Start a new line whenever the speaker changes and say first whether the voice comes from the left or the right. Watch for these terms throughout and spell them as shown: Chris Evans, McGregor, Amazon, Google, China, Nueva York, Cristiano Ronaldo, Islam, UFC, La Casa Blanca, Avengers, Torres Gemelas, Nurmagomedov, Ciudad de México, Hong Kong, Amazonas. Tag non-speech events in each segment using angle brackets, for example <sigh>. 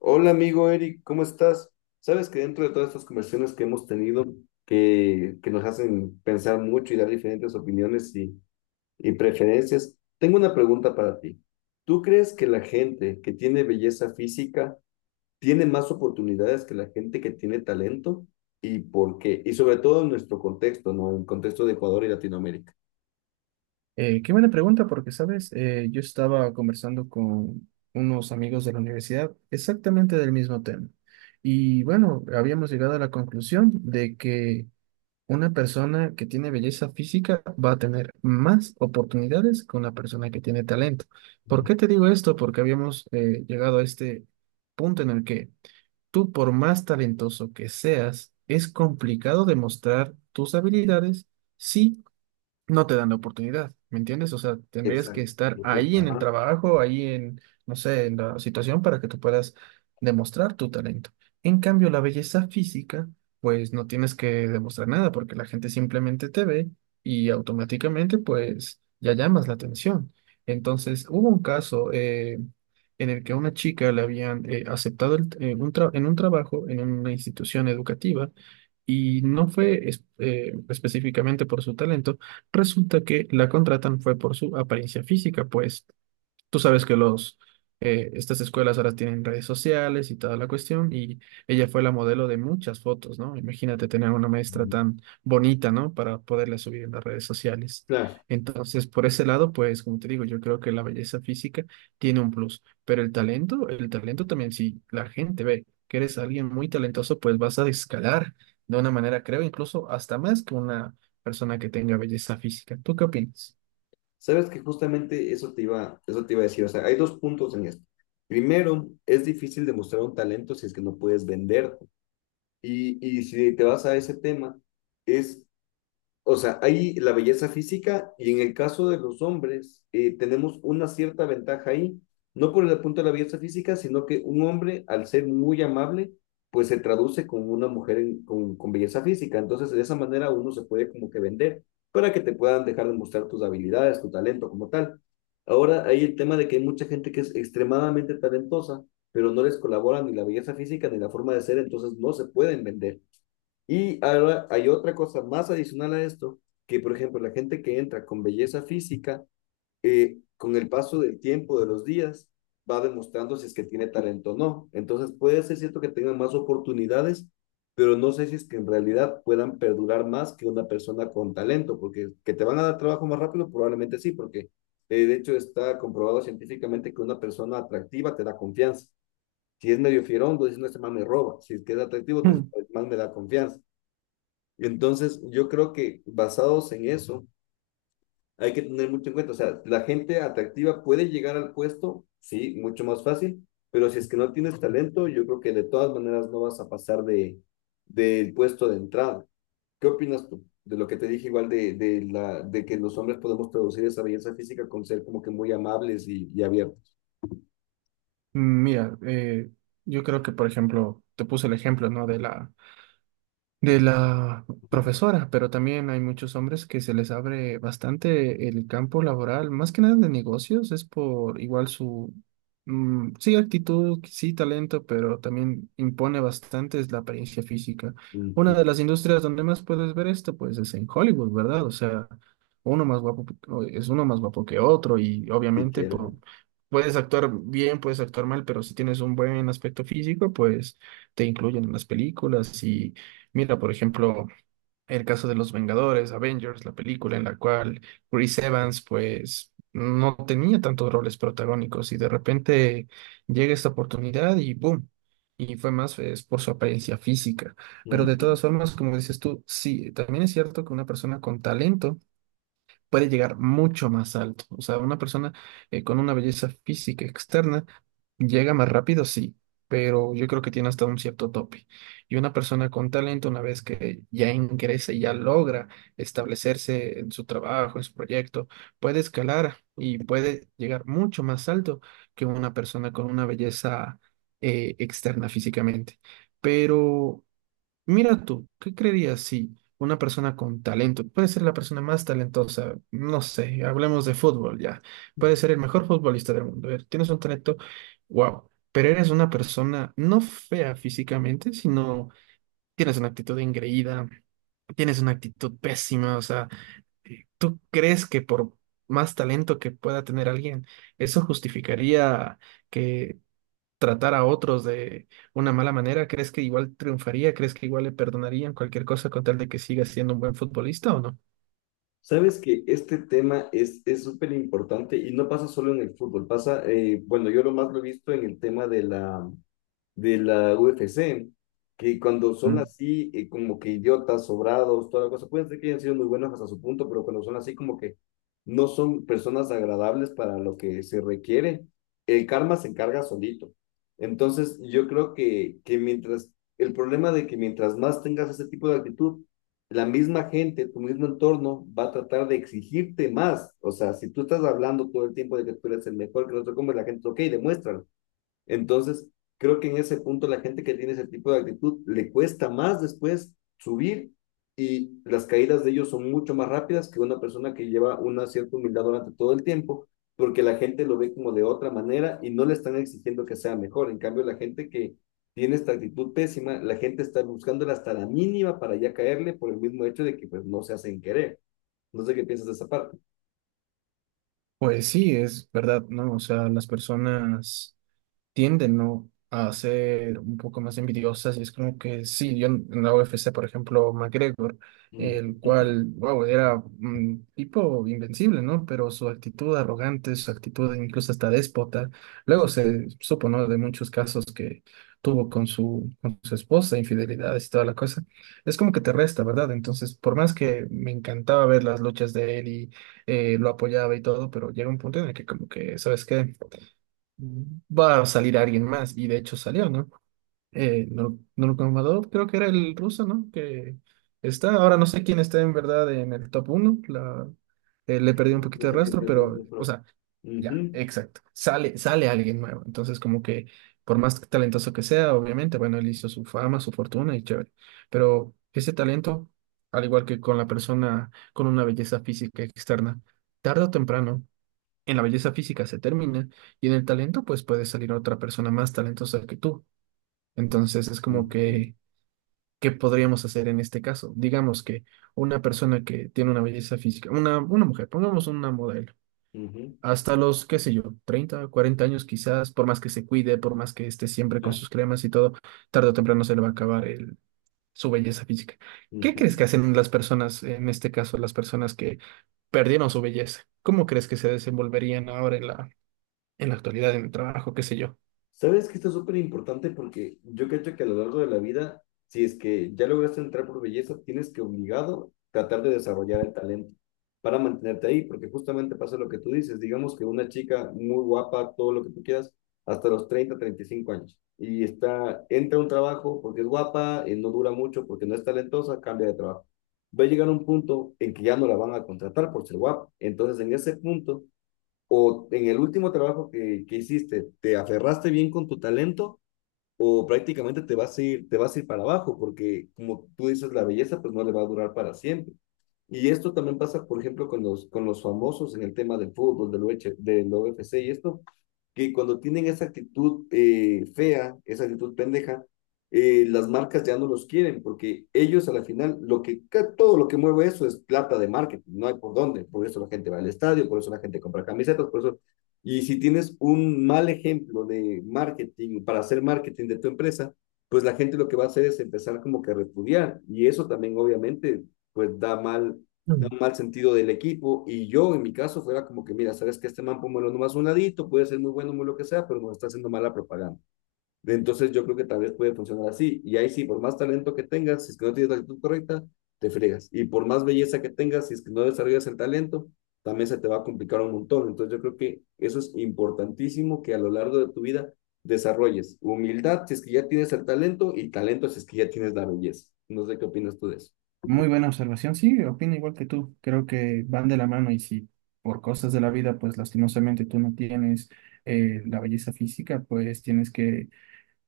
left: Hola amigo Eric, ¿cómo estás? Sabes que dentro de todas estas conversaciones que hemos tenido, que nos hacen pensar mucho y dar diferentes opiniones y preferencias, tengo una pregunta para ti. ¿Tú crees que la gente que tiene belleza física tiene más oportunidades que la gente que tiene talento? ¿Y por qué? Y sobre todo en nuestro contexto, ¿no? En el contexto de Ecuador y Latinoamérica.
right: Qué buena pregunta, porque, sabes, yo estaba conversando con unos amigos de la universidad exactamente del mismo tema. Y bueno, habíamos llegado a la conclusión de que una persona que tiene belleza física va a tener más oportunidades que una persona que tiene talento. ¿Por qué te digo esto? Porque habíamos llegado a este punto en el que tú, por más talentoso que seas, es complicado demostrar tus habilidades si no te dan la oportunidad, ¿me entiendes? O sea, tendrías que
left: Exacto,
right: estar
left: perfecto.
right: ahí en el
left: Ajá.
right: trabajo, ahí en, no sé, en la situación para que tú puedas demostrar tu talento. En cambio, la belleza física, pues no tienes que demostrar nada porque la gente simplemente te ve y automáticamente, pues ya llamas la atención. Entonces, hubo un caso en el que a una chica le habían aceptado en en un trabajo en una institución educativa y no fue específicamente por su talento. Resulta que la contratan fue por su apariencia física, pues tú sabes que los estas escuelas ahora tienen redes sociales y toda la cuestión, y ella fue la modelo de muchas fotos, ¿no? Imagínate tener una maestra tan bonita, ¿no?, para poderla subir en las redes sociales.
left: Claro.
right: Entonces, por ese lado, pues, como te digo, yo creo que la belleza física tiene un plus, pero el talento también, si la gente ve que eres alguien muy talentoso, pues vas a escalar de una manera, creo, incluso hasta más que una persona que tenga belleza física. ¿Tú qué opinas?
left: Sabes que justamente eso te iba a decir, o sea, hay dos puntos en esto. Primero, es difícil demostrar un talento si es que no puedes venderlo. Y si te vas a ese tema, es, o sea, hay la belleza física y en el caso de los hombres tenemos una cierta ventaja ahí, no por el punto de la belleza física, sino que un hombre al ser muy amable, pues se traduce con una mujer con belleza física. Entonces, de esa manera uno se puede como que vender para que te puedan dejar de mostrar tus habilidades, tu talento como tal. Ahora hay el tema de que hay mucha gente que es extremadamente talentosa, pero no les colabora ni la belleza física ni la forma de ser, entonces no se pueden vender. Y ahora hay otra cosa más adicional a esto, que por ejemplo la gente que entra con belleza física, con el paso del tiempo, de los días, va demostrando si es que tiene talento o no. Entonces puede ser cierto que tengan más oportunidades, pero no sé si es que en realidad puedan perdurar más que una persona con talento, porque que te van a dar trabajo más rápido, probablemente sí, porque de hecho está comprobado científicamente que una persona atractiva te da confianza. Si es medio fierón, tú dices, no, este man me roba. Si es que es atractivo, te dices, "Este man me da confianza". Entonces, yo creo que basados en eso, hay que tener mucho en cuenta. O sea, la gente atractiva puede llegar al puesto, sí, mucho más fácil, pero si es que no tienes talento, yo creo que de todas maneras no vas a pasar del puesto de entrada. ¿Qué opinas tú de lo que te dije igual de que los hombres podemos traducir esa belleza física con ser como que muy amables y abiertos?
right: Mira, yo creo que, por ejemplo, te puse el ejemplo, ¿no?, de la, de la profesora, pero también hay muchos hombres que se les abre bastante el campo laboral, más que nada de negocios, es por igual su, sí, actitud, sí, talento, pero también impone bastante es la apariencia física. Una
left: Ujú.
right: de las industrias donde más puedes ver esto, pues es en Hollywood, ¿verdad? O sea, uno más guapo o es uno más guapo que otro y obviamente por...
left: Literal.
right: Puedes actuar bien, puedes actuar mal, pero si tienes un buen aspecto físico, pues te incluyen en las películas. Y mira, por ejemplo, el caso de los Vengadores, Avengers, la película en la cual Chris Evans, pues, no tenía tantos roles protagónicos y de repente llega esta oportunidad y ¡boom! Y fue más pues, por su apariencia física. Pero de
left: Ujú.
right: todas formas, como dices tú, sí, también es cierto que una persona con talento puede llegar mucho más alto. O sea, una persona con una belleza física externa llega más rápido, sí, pero yo creo que tiene hasta un cierto tope. Y una persona con talento, una vez que ya ingresa y ya logra establecerse en su trabajo, en su proyecto, puede escalar y puede llegar mucho más alto que una persona con una belleza externa físicamente. Pero mira tú, ¿qué creerías si una persona con talento, puede ser la persona más talentosa, no sé, hablemos de fútbol ya, puede ser el mejor futbolista del mundo, tienes un talento, wow, pero eres una persona no fea físicamente, sino tienes una actitud engreída, tienes una actitud pésima, o sea, ¿tú crees que por más talento que pueda tener alguien, eso justificaría que tratar a otros de una mala manera? ¿Crees que igual triunfaría? ¿Crees que igual le perdonarían cualquier cosa con tal de que siga siendo un buen futbolista o no?
left: Sabes que este tema es súper importante y no pasa solo en el fútbol, pasa, bueno, yo lo más lo he visto en el tema de la UFC, que cuando son
right: Mm.
left: así, como que idiotas, sobrados, toda la cosa, pueden ser que hayan sido muy buenos hasta su punto, pero cuando son así, como que no son personas agradables para lo que se requiere, el karma se encarga solito. Entonces, yo creo que mientras, el problema de que mientras más tengas ese tipo de actitud, la misma gente, tu mismo entorno va a tratar de exigirte más. O sea, si tú estás hablando todo el tiempo de que tú eres el mejor que no te comes la gente, ok, demuéstralo entonces, creo que en ese punto la gente que tiene ese tipo de actitud le cuesta más después subir y las caídas de ellos son mucho más rápidas que una persona que lleva una cierta humildad durante todo el tiempo, porque la gente lo ve como de otra manera y no le están exigiendo que sea mejor. En cambio, la gente que tiene esta actitud pésima, la gente está buscándola hasta la mínima para ya caerle por el mismo hecho de que pues no se hacen querer. No sé qué piensas de esa parte.
right: Pues sí, es verdad, ¿no? O sea, las personas tienden, ¿no?, a ser un poco más envidiosas y es como que sí, yo en la UFC, por ejemplo, McGregor,
left: Uh
right: el cual, wow, era un tipo invencible, ¿no? Pero su actitud arrogante, su actitud incluso hasta déspota, luego se supo, ¿no?, de muchos casos que tuvo con su esposa, infidelidades y toda la cosa, es como que te resta, ¿verdad? Entonces, por más que me encantaba ver las luchas de él y lo apoyaba y todo, pero llega un punto en el que como que, ¿sabes qué?, va a salir alguien más, y de hecho salió, ¿no? Nurmagomedov, creo que era el ruso, ¿no?, que está, ahora no sé quién está en verdad en el top uno la, le perdí un poquito de rastro, pero, o sea, ya,
left: -huh.
right: exacto, sale, sale alguien nuevo, entonces como que por más talentoso que sea, obviamente, bueno, él hizo su fama, su fortuna y chévere, pero ese talento, al igual que con la persona con una belleza física externa, tarde o temprano en la belleza física se termina, y en el talento pues puede salir otra persona más talentosa que tú. Entonces es
left: Uh
right: como
left: -huh.
right: que, ¿qué podríamos hacer en este caso? Digamos que una persona que tiene una belleza física, una mujer, pongamos una modelo,
left: Uh -huh.
right: hasta los, qué sé yo, 30, 40 años quizás, por más que se cuide, por más que esté siempre con sus cremas y todo, tarde o temprano se le va a acabar el, su belleza física. ¿Qué crees
left: Ujú.
right: que hacen las personas, en este caso, las personas que perdieron su belleza? ¿Cómo crees que se desenvolverían ahora en la actualidad, en el trabajo, qué sé yo?
left: Sabes que esto es súper importante porque yo creo que a lo largo de la vida, si es que ya lograste entrar por belleza, tienes que obligado tratar de desarrollar el talento para mantenerte ahí, porque justamente pasa lo que tú dices, digamos que una chica muy guapa, todo lo que tú quieras, hasta los 35 años, y está, entra a un trabajo porque es guapa, no dura mucho, porque no es talentosa, cambia de trabajo. Va a llegar un punto en que ya no la van a contratar por ser guapa. Entonces, en ese punto o en el último trabajo que hiciste, te aferraste bien con tu talento o prácticamente te vas a ir, te vas a ir para abajo, porque como tú dices, la belleza pues no le va a durar para siempre. Y esto también pasa, por ejemplo, con los famosos en el tema del fútbol, del UFC y esto, que cuando tienen esa actitud fea, esa actitud pendeja, las marcas ya no los quieren, porque ellos a la final, lo que, todo lo que mueve eso es plata de marketing, no hay por dónde, por eso la gente va al estadio, por eso la gente compra camisetas, por eso y si tienes un mal ejemplo de marketing para hacer marketing de tu empresa, pues la gente lo que va a hacer es empezar como que a repudiar. Y eso también obviamente pues da mal, da
right: Mm.
left: un mal sentido del equipo. Y yo en mi caso fuera como que, mira, sabes que este man póngalo nomás un ladito, puede ser muy bueno, muy lo que sea, pero nos está haciendo mala propaganda. Entonces yo creo que tal vez puede funcionar así. Y ahí sí, por más talento que tengas, si es que no tienes la actitud correcta, te fregas. Y por más belleza que tengas, si es que no desarrollas el talento, también se te va a complicar un montón. Entonces yo creo que eso es importantísimo que a lo largo de tu vida desarrolles humildad si es que ya tienes el talento y talento si es que ya tienes la belleza. No sé qué opinas tú de eso.
right: Muy buena observación, sí, opino igual que tú, creo que van de la mano y si por cosas de la vida, pues lastimosamente tú no tienes la belleza física, pues tienes que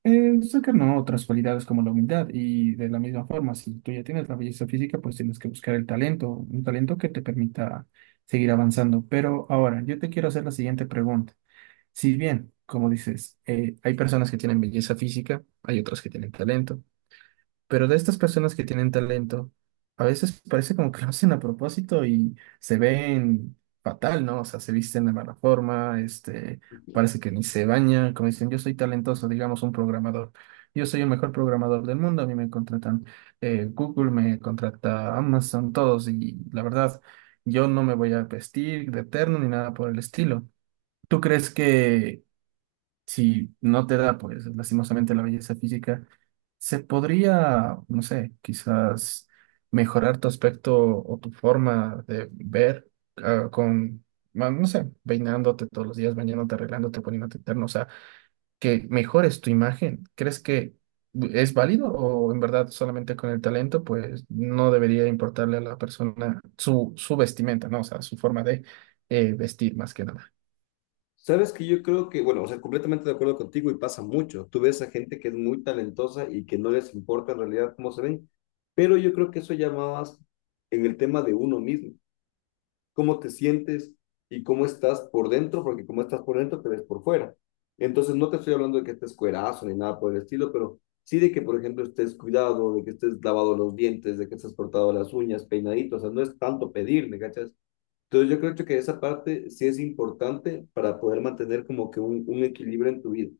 right: sacar, ¿no?, otras cualidades como la humildad, y de la misma forma, si tú ya tienes la belleza física, pues tienes que buscar el talento, un talento que te permita seguir avanzando. Pero ahora, yo te quiero hacer la siguiente pregunta. Si bien, como dices, hay personas que tienen belleza física, hay otras que tienen talento. Pero de estas personas que tienen talento, a veces parece como que lo hacen a propósito y se ven fatal, ¿no? O sea, se visten de mala forma, parece que ni se bañan, como dicen, yo soy talentoso, digamos, un programador. Yo soy el mejor programador del mundo, a mí me contratan Google, me contrata Amazon, todos, y la verdad, yo no me voy a vestir de eterno ni nada por el estilo. ¿Tú crees que si no te da, pues, lastimosamente la belleza física, se podría, no sé, quizás mejorar tu aspecto o tu forma de ver con, no sé, peinándote todos los días, bañándote, arreglándote, poniéndote terno, o sea, que mejores tu imagen? ¿Crees que es válido o en verdad solamente con el talento, pues, no debería importarle a la persona su, su vestimenta, ¿no?, o sea, su forma de vestir más que nada?
left: Sabes que yo creo que, bueno, o sea, completamente de acuerdo contigo y pasa mucho. Tú ves a gente que es muy talentosa y que no les importa en realidad cómo se ven, pero yo creo que eso ya va más en el tema de uno mismo, cómo te sientes y cómo estás por dentro, porque como estás por dentro te ves por fuera. Entonces no te estoy hablando de que estés cuerazo ni nada por el estilo, pero sí de que, por ejemplo, estés cuidado, de que estés lavado los dientes, de que estés cortado las uñas, peinadito, o sea, no es tanto pedir, ¿me cachas? Entonces yo creo que esa parte sí es importante para poder mantener como que un equilibrio en tu vida.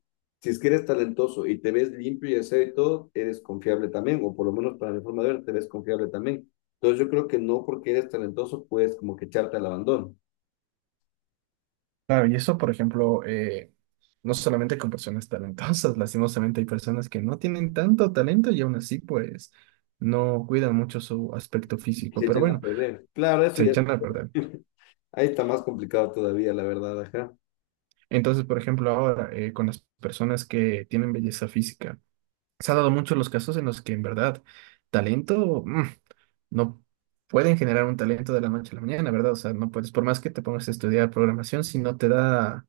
left: Si es que eres talentoso y te ves limpio y aseo y todo, eres confiable también, o por lo menos para mi forma de ver, te ves confiable también. Entonces yo creo que no porque eres talentoso puedes como que echarte al abandono,
right: Claro, y eso, por ejemplo, no solamente con personas talentosas, <laughs> lastimosamente hay personas que no tienen tanto talento y aún así, pues, no cuidan mucho su aspecto físico,
left: se
right: pero
left: echan a
right: bueno,
left: perder. Claro, eso
right: se
left: ya,
right: echan a perder.
left: <laughs> ahí está más complicado todavía, la verdad, ajá.
right: Entonces, por ejemplo, ahora, con las personas que tienen belleza física, se ha dado muchos los casos en los que en verdad talento, no pueden generar un talento de la noche a la mañana, ¿verdad? O sea, no puedes, por más que te pongas a estudiar programación, si no te da,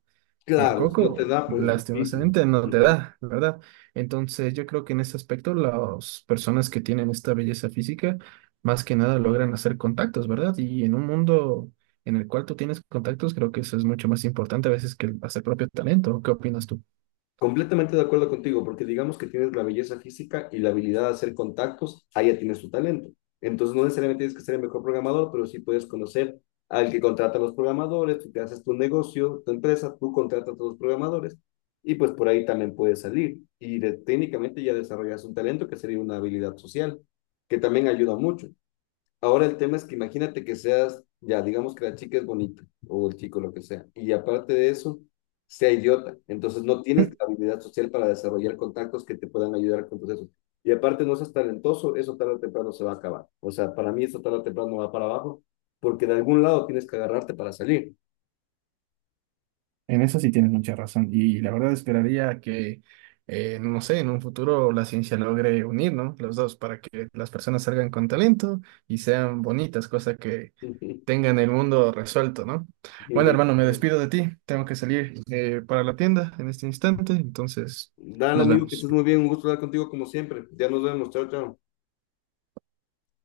right: el
left: Claro, si no te
right: coco,
left: da, pues difícil.
right: lastimosamente, no te
left: Ujú.
right: da, ¿verdad? Entonces, yo creo que en ese aspecto las personas que tienen esta belleza física, más que nada logran hacer contactos, ¿verdad? Y en un mundo en el cual tú tienes contactos, creo que eso es mucho más importante a veces que el- hacer propio talento. ¿Qué opinas tú?
left: Completamente de acuerdo contigo, porque digamos que tienes la belleza física y la habilidad de hacer contactos, ahí ya tienes tu talento. Entonces no necesariamente tienes que ser el mejor programador, pero sí puedes conocer al que contrata a los programadores, tú te haces tu negocio, tu empresa, tú contratas a todos los programadores y pues por ahí también puedes salir. Y técnicamente ya desarrollas un talento que sería una habilidad social, que también ayuda mucho. Ahora el tema es que imagínate que seas, ya digamos que la chica es bonita o el chico, lo que sea, y aparte de eso, sea idiota. Entonces no tienes la habilidad social para desarrollar contactos que te puedan ayudar con todo eso. Y aparte no seas talentoso, eso tarde o temprano se va a acabar. O sea, para mí eso tarde o temprano va para abajo, porque de algún lado tienes que agarrarte para salir.
right: En eso sí tienes mucha razón. Y la verdad esperaría que, no sé, en un futuro la ciencia logre unir, ¿no?, los dos para que las personas salgan con talento y sean bonitas, cosa que
left: <laughs>
right: tengan el mundo resuelto, ¿no? Bueno, hermano, me
left: Literal.
right: despido de ti. Tengo que salir para la tienda en este instante, entonces
left: Dale,
right: nos
left: amigo, que
right: vemos.
left: estés muy bien. Un gusto hablar contigo como siempre. Ya nos vemos. Chao, chao.